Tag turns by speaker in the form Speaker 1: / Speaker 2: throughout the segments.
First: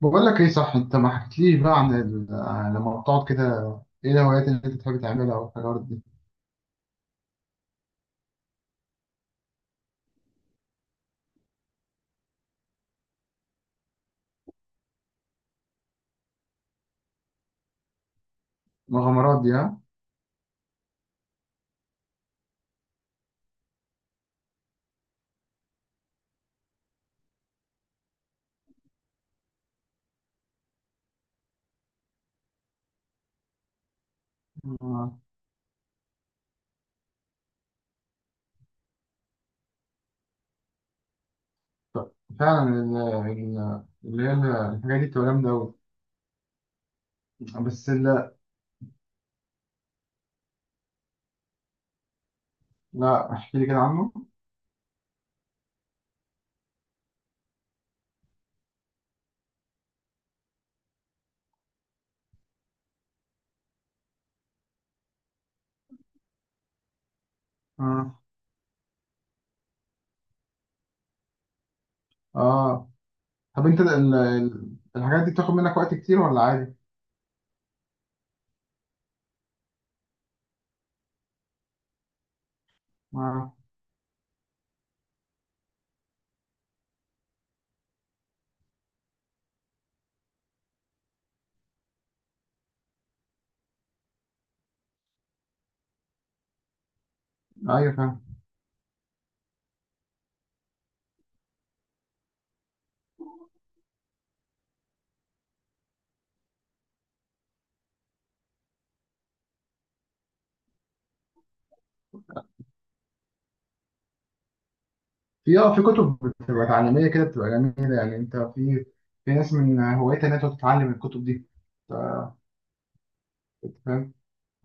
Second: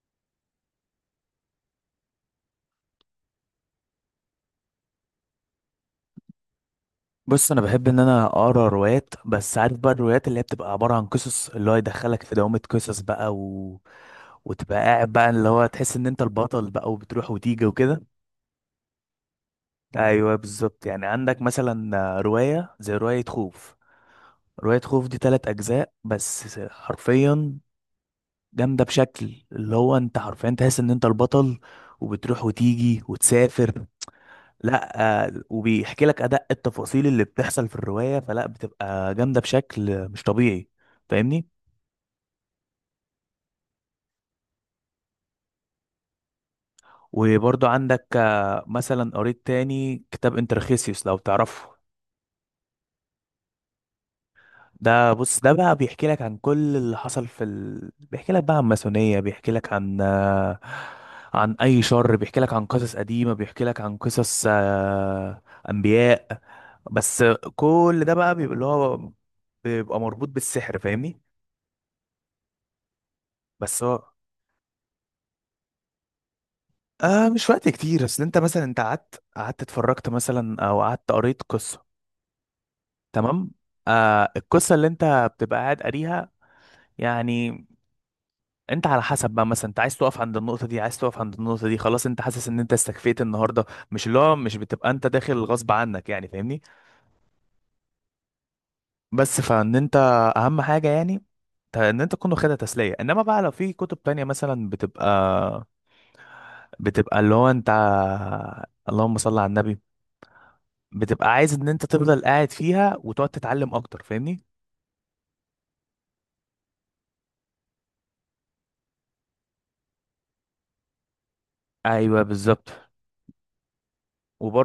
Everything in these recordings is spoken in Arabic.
Speaker 1: بقول لك ايه، صح؟ انت ما حكيتليش بقى عن عن لما بتقعد كده، ايه الهوايات اللي انت بتحب تعملها او الحاجات دي؟
Speaker 2: بص، انا بحب ان انا اقرا روايات. بس عارف بقى، الروايات اللي هي بتبقى عباره عن قصص، اللي هو يدخلك في دوامه قصص بقى، وتبقى قاعد بقى، اللي هو تحس ان انت البطل بقى، وبتروح وتيجي وكده.
Speaker 1: المغامرات دي، ها؟
Speaker 2: ايوه بالظبط، يعني عندك مثلا روايه زي روايه خوف. روايه خوف دي تلات اجزاء بس، حرفيا جامده بشكل، اللي هو انت حرفيا تحس ان انت البطل وبتروح وتيجي وتسافر. لا.
Speaker 1: آه،
Speaker 2: وبيحكي لك ادق التفاصيل اللي بتحصل في الروايه، فلا بتبقى جامده بشكل مش طبيعي. فاهمني؟
Speaker 1: فعلا ال... ال... اللي هي ال- الحاجات دي بتبقى جامده قوي.
Speaker 2: وبرضو
Speaker 1: بس
Speaker 2: عندك،
Speaker 1: ال...
Speaker 2: مثلا قريت تاني كتاب انترخيسيوس، لو تعرفه.
Speaker 1: لا، احكي لي كده عنه.
Speaker 2: ده، بص، ده بقى بيحكي لك عن كل اللي حصل بيحكي لك بقى عن ماسونيه، بيحكي لك عن عن اي شر، بيحكي لك عن قصص قديمه، بيحكي لك عن قصص، انبياء بس. كل ده
Speaker 1: اه،
Speaker 2: بقى بيبقى اللي هو بيبقى مربوط بالسحر. فاهمني؟
Speaker 1: اه. طب انت
Speaker 2: بس هو،
Speaker 1: الحاجات دي بتاخد منك وقت كتير ولا عادي؟
Speaker 2: مش وقت كتير. اصل انت مثلا انت قعدت اتفرجت مثلا، او قعدت قريت قصة، تمام.
Speaker 1: آه.
Speaker 2: القصة اللي انت بتبقى قاعد قاريها يعني، انت على حسب بقى. مثلا انت عايز تقف عند النقطة دي، عايز تقف عند النقطة دي، خلاص انت حاسس ان انت استكفيت النهاردة. مش اللي هو مش بتبقى انت داخل غصب عنك يعني، فاهمني؟
Speaker 1: ايوه فاهم.
Speaker 2: بس فان انت، اهم حاجة يعني، ان انت تكون واخدها تسلية. انما بقى لو في كتب تانية مثلا، بتبقى اللي هو انت، اللهم صل على النبي، بتبقى عايز ان انت تفضل قاعد فيها وتقعد تتعلم اكتر. فاهمني؟
Speaker 1: في اه في كتب بتبقى تعليميه كده، بتبقى جميله. يعني انت في في ناس من هوايتها انها تقعد تتعلم الكتب دي.
Speaker 2: ايوه بالظبط.
Speaker 1: فاهم.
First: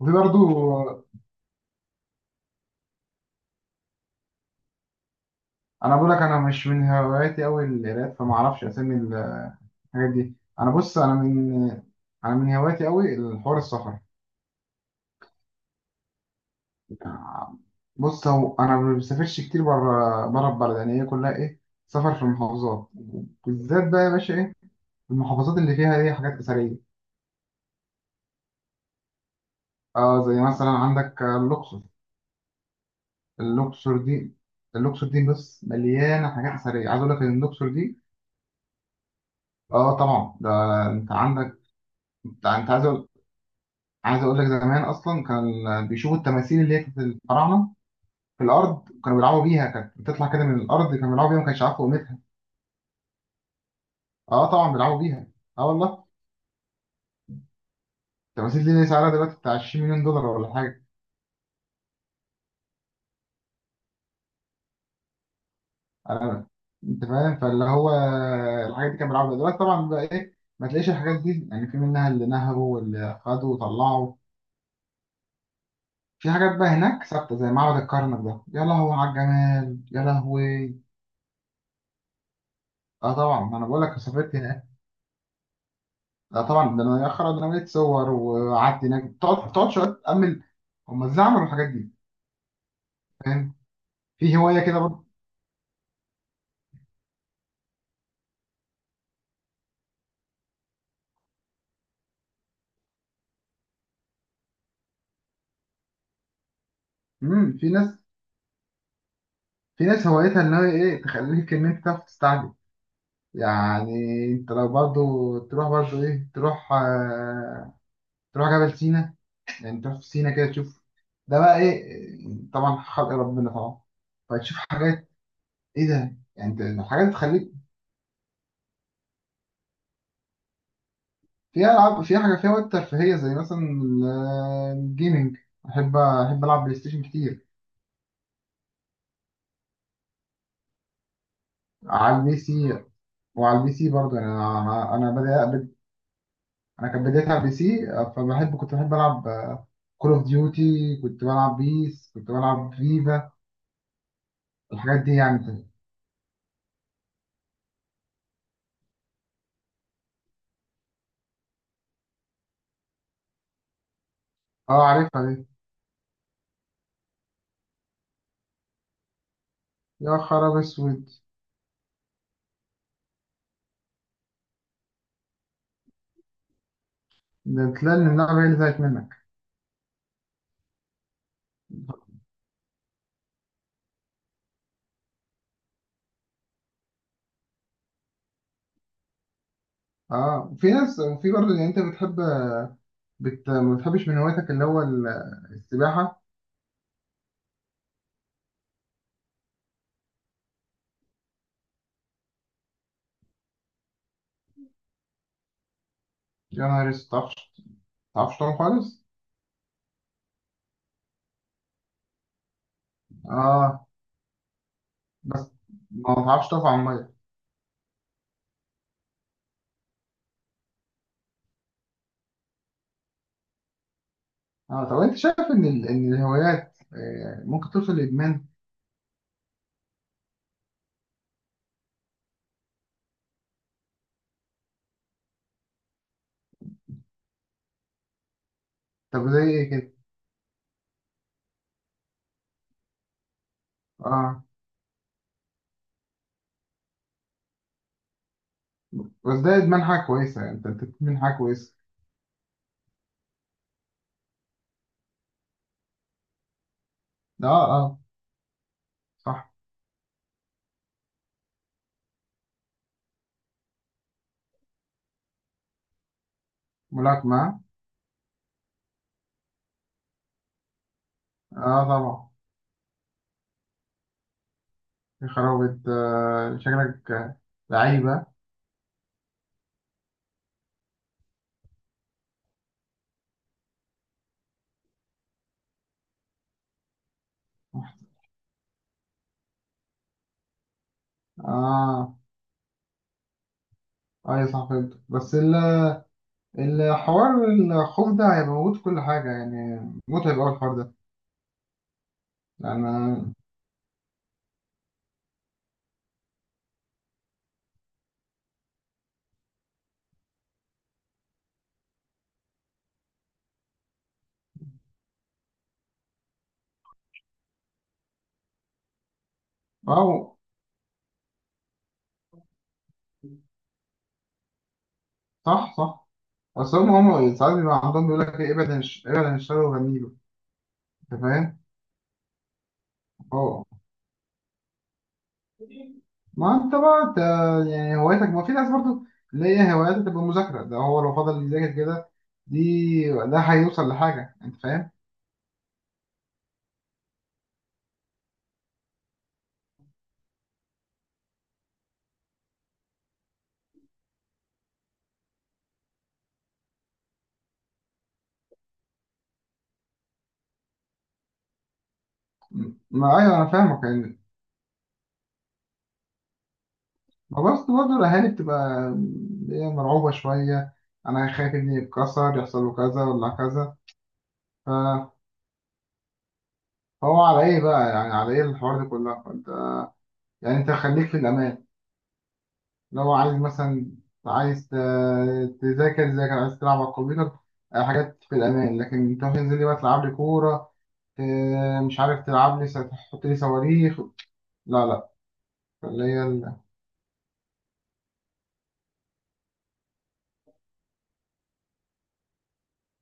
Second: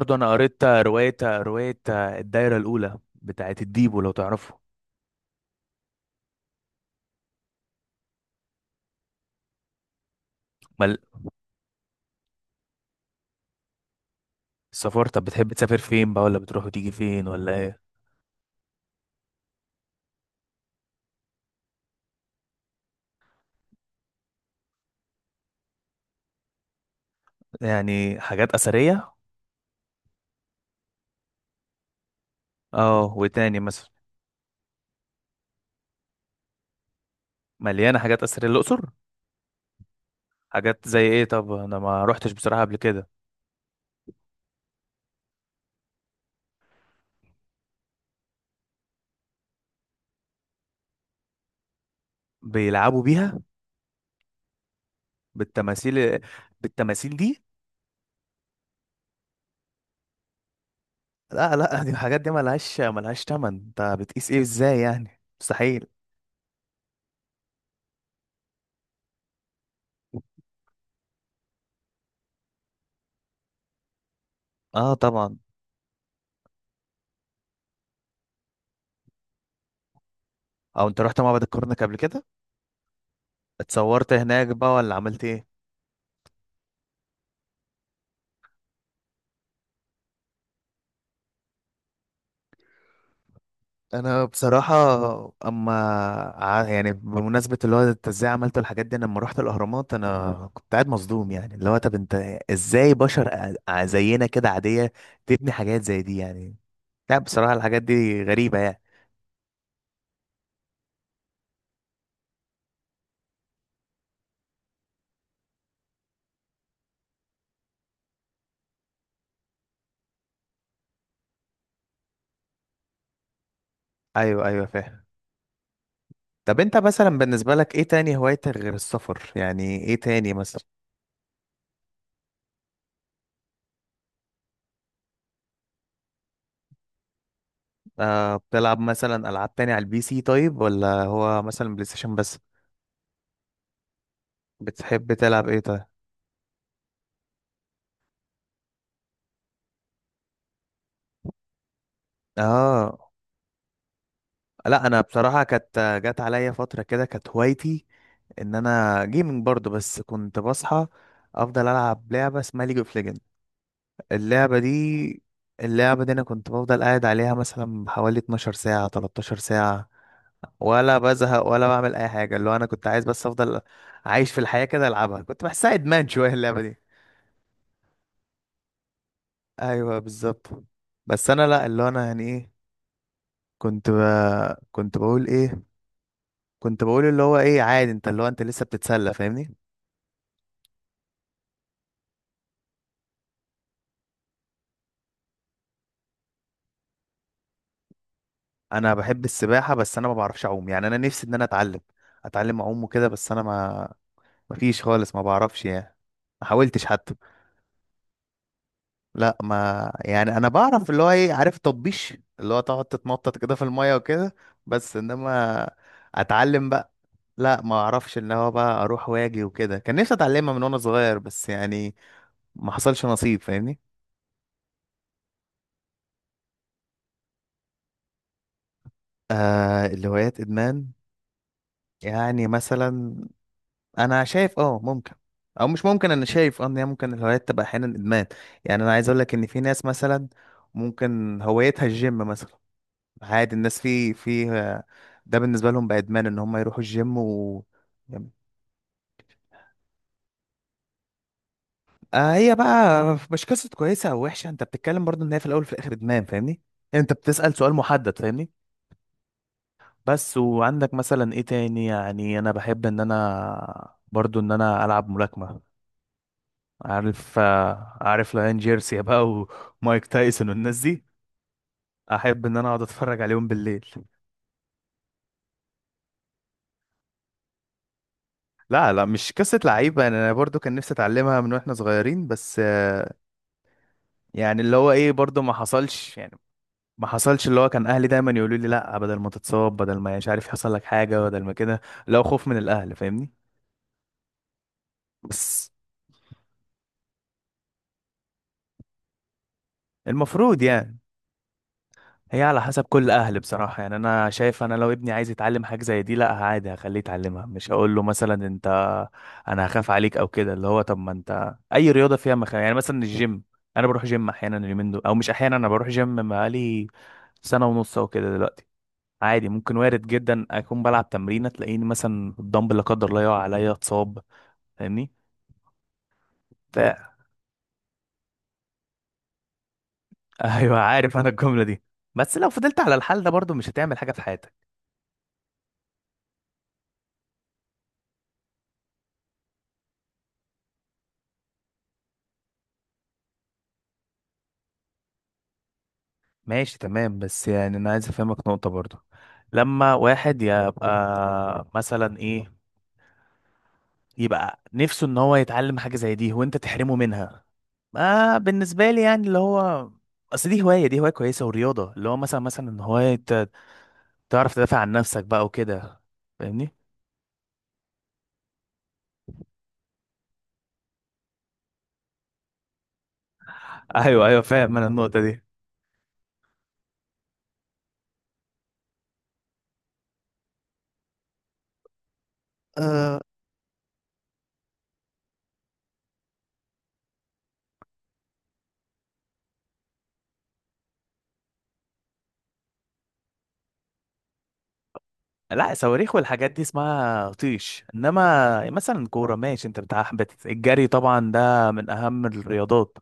Speaker 1: وفي
Speaker 2: انا
Speaker 1: برضو
Speaker 2: قريت روايه الدايره الاولى بتاعت الديبو، لو تعرفه.
Speaker 1: انا بقول لك، انا مش من هواياتي قوي القراءات، فما اعرفش اسامي الحاجات دي. انا
Speaker 2: مال.
Speaker 1: بص انا من انا من هواياتي قوي الحوار، السفر.
Speaker 2: السفر، طب بتحب تسافر فين بقى؟ ولا بتروح وتيجي فين؟ ولا
Speaker 1: يعني
Speaker 2: ايه؟
Speaker 1: بص، هو انا ما بسافرش كتير بره، بره البلد يعني، هي كلها ايه، سفر في المحافظات. بالذات بقى يا باشا ايه، المحافظات اللي فيها ايه، حاجات اثريه.
Speaker 2: يعني حاجات اثريه.
Speaker 1: اه زي مثلا عندك الاقصر.
Speaker 2: اه، وتاني مثلا؟
Speaker 1: الاقصر دي الاقصر دي بص مليانه حاجات اثريه. عايز اقول لك ان الاقصر
Speaker 2: مليانه
Speaker 1: دي،
Speaker 2: حاجات اثريه الاقصر؟
Speaker 1: اه طبعا ده
Speaker 2: حاجات زي
Speaker 1: انت
Speaker 2: ايه؟ طب
Speaker 1: عندك
Speaker 2: انا ما روحتش
Speaker 1: انت
Speaker 2: بصراحه قبل
Speaker 1: عايز
Speaker 2: كده.
Speaker 1: اقول لك، زمان اصلا كان بيشوفوا التماثيل اللي هي كانت الفراعنه في الارض كانوا بيلعبوا بيها، كانت بتطلع كده من الارض، كانوا بيلعبوا بيها، ما كانش عارف قيمتها.
Speaker 2: بيلعبوا بيها؟
Speaker 1: اه طبعا بيلعبوا بيها. اه والله.
Speaker 2: بالتماثيل؟ بالتماثيل دي؟
Speaker 1: التماثيل دي سعرها دلوقتي بتاع 20 مليون دولار ولا حاجه.
Speaker 2: لا لا، دي الحاجات دي ملهاش، ملهاش تمن. انت بتقيس ايه ازاي يعني؟ مستحيل.
Speaker 1: انا، انت فاهم؟ فاللي هو الحاجات دي كانوا بيلعبوا بيها. دلوقتي طبعا بقى ايه، ما تلاقيش الحاجات دي يعني، في منها اللي نهبوا واللي خدوا وطلعوا.
Speaker 2: اه طبعا.
Speaker 1: في حاجات بقى هناك ثابته زي معبد الكرنك، ده يا لهوي على الجمال، يا لهوي.
Speaker 2: او انت رحت معبد الكرنك قبل كده؟
Speaker 1: اه طبعا، ما انا بقول لك
Speaker 2: اتصورت
Speaker 1: سافرت.
Speaker 2: هناك بقى، ولا عملت ايه؟
Speaker 1: لا طبعا، ده انا يا خرا، ده انا بقيت صور وقعدت هناك، تقعد شويه تامل هم ازاي عملوا الحاجات دي. فاهم؟
Speaker 2: انا
Speaker 1: في هوايه
Speaker 2: بصراحة،
Speaker 1: كده برضه.
Speaker 2: اما، يعني بمناسبة اللي هو انت ازاي عملت الحاجات دي، أنا لما رحت الاهرامات انا كنت قاعد مصدوم. يعني اللي هو طب انت ازاي بشر زينا كده عادية تبني حاجات زي دي يعني؟ لا بصراحة
Speaker 1: في
Speaker 2: الحاجات
Speaker 1: ناس،
Speaker 2: دي غريبة يعني.
Speaker 1: في ناس هوايتها ان هي ايه، تخليك ان انت تعرف تستعجل. يعني انت لو برضه تروح، برضه ايه، تروح تروح جبل سينا يعني، تروح في سينا كده، تشوف ده بقى ايه، طبعا خلق ربنا طبعا.
Speaker 2: ايوه
Speaker 1: فتشوف
Speaker 2: ايوه فاهم.
Speaker 1: حاجات ايه ده يعني.
Speaker 2: طب انت
Speaker 1: انت حاجات
Speaker 2: مثلا
Speaker 1: تخليك،
Speaker 2: بالنسبة لك ايه تاني هوايتك غير السفر؟ يعني ايه تاني مثلا؟
Speaker 1: في ألعاب، في حاجة فيها وقت ترفيهية زي مثلا الجيمنج. أحب ألعب بلاي ستيشن كتير.
Speaker 2: بتلعب مثلا العاب تاني على البي سي طيب، ولا هو مثلا بلاي ستيشن
Speaker 1: على البي
Speaker 2: بس؟
Speaker 1: سي وعلى البي سي برضه يعني، أنا
Speaker 2: بتحب
Speaker 1: بدأ،
Speaker 2: تلعب ايه طيب؟
Speaker 1: أنا كانت بدايتي على البي سي. كنت بحب ألعب كول أوف ديوتي، كنت بلعب بيس، كنت بلعب
Speaker 2: اه.
Speaker 1: فيفا.
Speaker 2: لا، انا
Speaker 1: الحاجات دي
Speaker 2: بصراحه
Speaker 1: يعني.
Speaker 2: كانت جت عليا فتره كده كانت هوايتي ان جيمنج برضو. بس كنت بصحى افضل العب لعبه اسمها ليج اوف ليجند. اللعبه
Speaker 1: أه عارفها
Speaker 2: دي،
Speaker 1: دي.
Speaker 2: اللعبه دي انا كنت بفضل قاعد عليها مثلا حوالي 12 ساعه، 13 ساعه،
Speaker 1: يا خراب
Speaker 2: ولا
Speaker 1: أسود.
Speaker 2: بزهق ولا بعمل اي حاجه. اللي هو انا كنت عايز بس افضل عايش في الحياه كده العبها. كنت بحسها ادمان شويه اللعبه دي.
Speaker 1: ده تلاقي إن اللعبة هي اللي زهقت منك.
Speaker 2: ايوه بالظبط. بس انا، لا، اللي هو انا يعني ايه، كنت ب... كنت بقول ايه، كنت بقول اللي هو ايه، عادي انت اللي هو انت لسه بتتسلى. فاهمني؟
Speaker 1: أه في ناس. وفي برضه يعني، أنت بتحب ما بتحبش من هواياتك اللي هو السباحة؟
Speaker 2: انا بحب السباحه بس انا ما بعرفش اعوم. يعني انا نفسي ان انا اتعلم، اتعلم اعوم وكده. بس انا ما، ما فيش خالص، ما بعرفش يعني. ما
Speaker 1: يا
Speaker 2: حاولتش
Speaker 1: نهار أسود،
Speaker 2: حتى.
Speaker 1: ما تعرفش، ما تعرفش تعوم خالص؟
Speaker 2: لا ما، يعني انا بعرف اللي هو ايه، عارف تطبيش، اللي هو تقعد تتنطط كده في
Speaker 1: اه.
Speaker 2: الميه وكده. بس
Speaker 1: بس
Speaker 2: انما
Speaker 1: ما بعرفش تقف
Speaker 2: اتعلم
Speaker 1: على
Speaker 2: بقى،
Speaker 1: الميه.
Speaker 2: لا، ما اعرفش ان هو بقى اروح واجي وكده. كان نفسي اتعلمها من وانا صغير، بس يعني ما حصلش نصيب. فاهمني؟
Speaker 1: اه. طب انت شايف ان ان الهوايات ممكن توصل لادمان؟
Speaker 2: الهوايات ادمان؟ يعني مثلا، انا شايف اه ممكن. او مش ممكن، انا شايف اه ان هي ممكن الهوايات تبقى احيانا ادمان. يعني انا عايز اقول
Speaker 1: طب
Speaker 2: لك
Speaker 1: زي
Speaker 2: ان في
Speaker 1: ايه
Speaker 2: ناس
Speaker 1: كده؟
Speaker 2: مثلا ممكن هوايتها الجيم مثلا. عادي. الناس في في،
Speaker 1: اه.
Speaker 2: ده بالنسبه لهم بقى ادمان ان هم يروحوا الجيم، و، يعني-
Speaker 1: بس ده ادمان حاجه كويسه يعني، انت أنت بتدمن حاجه كويسه.
Speaker 2: هي بقى مش قصه كويسه او وحشه، انت بتتكلم برضو ان هي في الاول وفي الاخر ادمان. فاهمني؟ يعني انت
Speaker 1: اه.
Speaker 2: بتسال سؤال
Speaker 1: اه،
Speaker 2: محدد. فاهمني؟
Speaker 1: صح.
Speaker 2: بس وعندك مثلا ايه تاني. يعني انا بحب ان انا برضو ان انا العب ملاكمه. عارف
Speaker 1: ملاكمه.
Speaker 2: عارف ليان جيرسي بقى، ومايك تايسون والناس دي،
Speaker 1: اه، طبعا.
Speaker 2: احب ان انا اقعد اتفرج عليهم بالليل.
Speaker 1: يا خرابي آه، شكلك لعيبه.
Speaker 2: لا لا، مش قصة لعيبة. انا برضو كان نفسي اتعلمها من واحنا صغيرين، بس يعني اللي هو ايه، برضو ما حصلش يعني. ما حصلش. اللي هو كان اهلي دايما يقولوا لي لا، بدل ما تتصاب، بدل ما مش عارف يحصل لك حاجة، بدل ما كده.
Speaker 1: اه،
Speaker 2: لو خوف من الاهل. فاهمني؟
Speaker 1: ايوه صح فهمت.
Speaker 2: بس
Speaker 1: الحوار، الخوف ده هيبقى موجود في كل حاجه يعني. متعب قوي
Speaker 2: المفروض
Speaker 1: الحوار ده
Speaker 2: يعني. هي على حسب كل
Speaker 1: يعني.
Speaker 2: اهل بصراحه. يعني انا شايف، انا لو ابني عايز يتعلم حاجه زي دي، لا عادي هخليه يتعلمها. مش هقول له مثلا انت، انا هخاف عليك او كده. اللي هو طب ما انت اي رياضه فيها مخاوف يعني. مثلا الجيم، انا بروح جيم احيانا اليومين دول، او مش احيانا، انا بروح جيم بقالي سنه ونص او كده دلوقتي. عادي، ممكن وارد
Speaker 1: اه،
Speaker 2: جدا اكون بلعب تمرينه تلاقيني مثلا الدمبل لا قدر الله يقع عليا، اتصاب. فاهمني؟
Speaker 1: صح، صح. اصل
Speaker 2: ف
Speaker 1: هم ساعات بيبقى عندهم بيقول لك ابعد عن ابعد عن الشر وغني له.
Speaker 2: ايوه
Speaker 1: انت
Speaker 2: عارف انا
Speaker 1: فاهم؟
Speaker 2: الجمله دي. بس لو فضلت على الحال ده برضو
Speaker 1: اه.
Speaker 2: مش هتعمل حاجه في حياتك.
Speaker 1: ما انت بقى انت، يعني هوايتك، ما في ناس برضو اللي هي هواياتها تبقى مذاكرة، ده هو لو فضل يذاكر كده ده هيوصل لحاجة. انت فاهم؟
Speaker 2: ماشي تمام. بس يعني انا عايز افهمك نقطة برضه. لما واحد يبقى مثلا ايه، يبقى نفسه ان هو يتعلم حاجة زي دي، وانت تحرمه منها؟ ما بالنسبة لي يعني اللي هو، اصل دي هواية، دي هواية كويسة ورياضة. اللي هو مثلا، هواية
Speaker 1: ما ايوه انا فاهمك يعني.
Speaker 2: تعرف تدافع عن نفسك بقى وكده. فاهمني؟
Speaker 1: ما بس برضه الاهالي بتبقى اللي هي مرعوبة شوية، انا خايف ابني يتكسر، يحصل له كذا ولا كذا.
Speaker 2: ايوه ايوه
Speaker 1: ف-
Speaker 2: فاهم انا النقطة دي.
Speaker 1: فهو على ايه بقى يعني، على ايه الحوار ده كله؟ يعني انت خليك في الامان. لو
Speaker 2: أه.
Speaker 1: عايز مثلا، عايز تذاكر، ذاكر. عايز تلعب على الكمبيوتر، آه، حاجات في الأمان. لكن تروح تنزل لي بقى تلعب لي كورة، آه، مش عارف، تلعب لي تحط لي صواريخ، لا لا.
Speaker 2: لا
Speaker 1: اللي
Speaker 2: صواريخ
Speaker 1: هي
Speaker 2: والحاجات دي اسمها طيش. انما مثلا كورة ماشي. انت بتاع الجري، طبعا ده من اهم الرياضات.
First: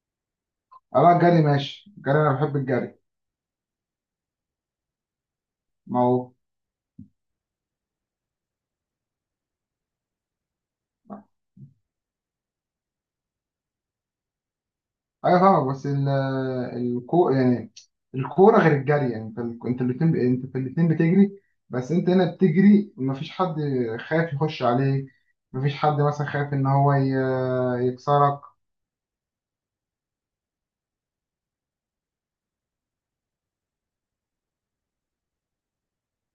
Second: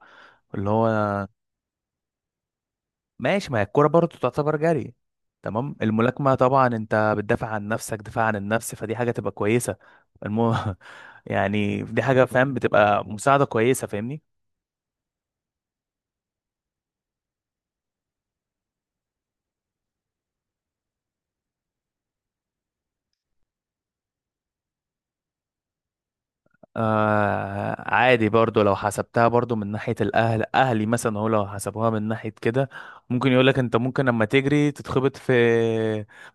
Speaker 2: اللي هو
Speaker 1: أنا الجري ماشي، الجري أنا بحب الجري.
Speaker 2: ماشي. ما هي الكوره برضه تعتبر جري. تمام.
Speaker 1: ما هو
Speaker 2: الملاكمه طبعا انت بتدافع عن نفسك، دفاع عن النفس، فدي حاجه تبقى كويسه. المو... يعني دي حاجه، فاهم، بتبقى مساعده كويسه. فاهمني؟
Speaker 1: أيوة فاهمك. بس ال... الكو يعني الكورة غير الجري يعني، أنت أنت الاتنين أنت في الاتنين بتجري، بس أنت هنا بتجري مفيش حد خايف يخش عليك، مفيش حد مثلا خايف إن هو
Speaker 2: عادي
Speaker 1: يكسرك.
Speaker 2: برضو. لو حسبتها برضو من ناحيه الاهل، اهلي مثلا هو لو حسبوها من ناحيه كده، ممكن يقول لك انت ممكن لما تجري تتخبط في،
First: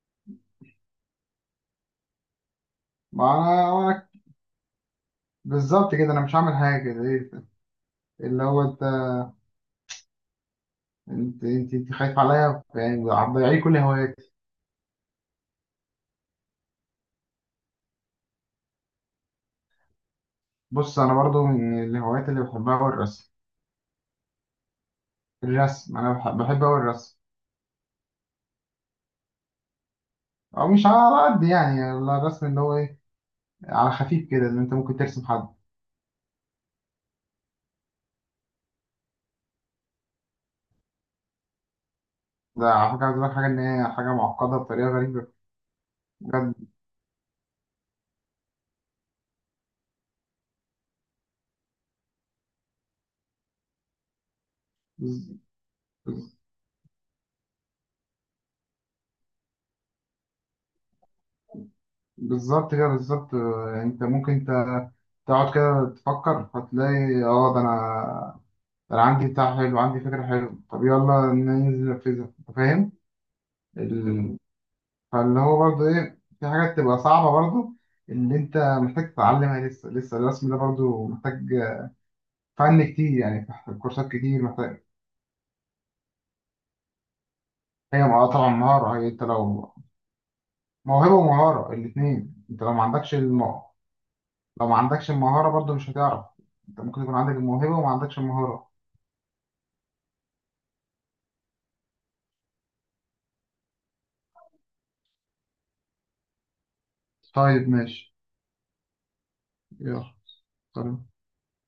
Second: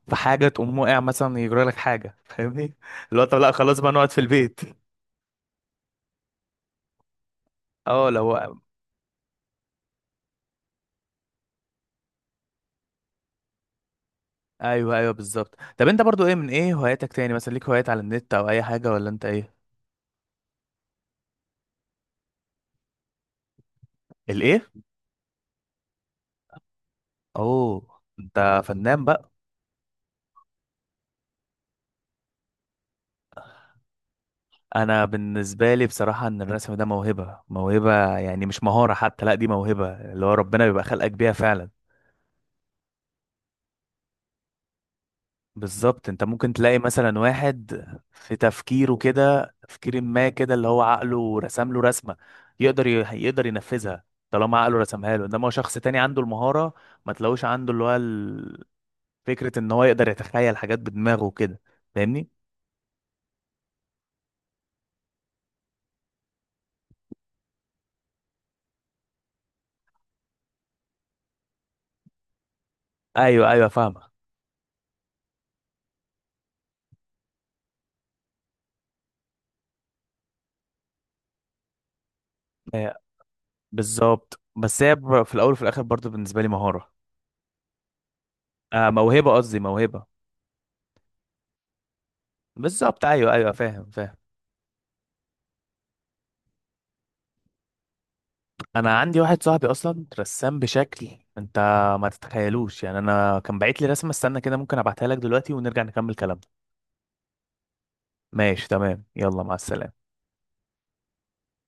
Speaker 2: في حاجه تقوم واقع مثلا، يجرى لك حاجه. فاهمني؟ اللي
Speaker 1: ما
Speaker 2: هو طب لا خلاص بقى
Speaker 1: انا
Speaker 2: نقعد في البيت.
Speaker 1: بالظبط كده، انا مش هعمل حاجه زي
Speaker 2: اه لو.
Speaker 1: اللي هو انت، انت خايف عليا، يعني هتضيعي كل هواياتي.
Speaker 2: ايوه ايوه بالظبط. طب انت برضو ايه من ايه هواياتك تاني مثلا؟ ليك هوايات على النت او اي حاجه، ولا انت ايه؟
Speaker 1: بص انا برضو من الهوايات اللي بحبها هو الرسم.
Speaker 2: الايه؟
Speaker 1: الرسم، انا بحب اوي الرسم.
Speaker 2: اوه، انت فنان بقى.
Speaker 1: او مش على قد يعني، على الرسم اللي هو ايه، على خفيف كده، اللي انت ممكن
Speaker 2: انا
Speaker 1: ترسم حد.
Speaker 2: بالنسبه لي بصراحه ان الرسم ده موهبه. موهبه يعني مش مهاره حتى، لا دي موهبه اللي هو ربنا بيبقى خلقك بيها فعلا.
Speaker 1: ده على فكره عايز أقول لك حاجه، ان هي حاجه معقده بطريقه غريبه.
Speaker 2: بالظبط. انت ممكن
Speaker 1: بجد.
Speaker 2: تلاقي مثلا واحد في تفكيره كده، تفكير ما كده، اللي هو عقله رسم له رسمه، يقدر يقدر ينفذها، طالما عقله رسمها له.
Speaker 1: بز-
Speaker 2: انما هو شخص تاني عنده
Speaker 1: بز-
Speaker 2: المهاره، ما تلاقوش عنده اللي هو فكرة ان هو يقدر يتخيل حاجات بدماغه وكده. فاهمني؟
Speaker 1: بالظبط كده، بالظبط. آه، انت ممكن تقعد كده تفكر، هتلاقي اه ده انا عندي بتاع حلو، عندي فكره حلوه. طب يلا ننزل ننفذها. انت فاهم؟
Speaker 2: ايوه ايوه فاهمة.
Speaker 1: ال... فاللي هو برضه ايه، في حاجات تبقى صعبه برضه اللي انت محتاج تتعلمها لسه. لسه الرسم ده برضه محتاج فن
Speaker 2: آه،
Speaker 1: كتير يعني، محتاج كورسات
Speaker 2: بالظبط،
Speaker 1: كتير،
Speaker 2: بس
Speaker 1: محتاج.
Speaker 2: هي في الاول وفي الاخر برضو بالنسبة لي مهارة.
Speaker 1: طبعا مهاره. هي انت
Speaker 2: موهبة، قصدي
Speaker 1: لو
Speaker 2: موهبة.
Speaker 1: موهبه ومهاره الاثنين، انت لو ما
Speaker 2: بالظبط
Speaker 1: عندكش
Speaker 2: ايوه ايوه فاهم فاهم.
Speaker 1: لو ما عندكش المهاره برضه مش هتعرف. انت ممكن يكون عندك الموهبه وما عندكش المهاره.
Speaker 2: انا عندي واحد صاحبي اصلا رسام بشكل، انت ما تتخيلوش يعني. انا كان باعت لي رسمة، استنى كده ممكن ابعتها لك دلوقتي ونرجع نكمل كلامنا.
Speaker 1: طيب ماشي.
Speaker 2: ماشي تمام، يلا مع السلامة.
Speaker 1: يلا. سلام.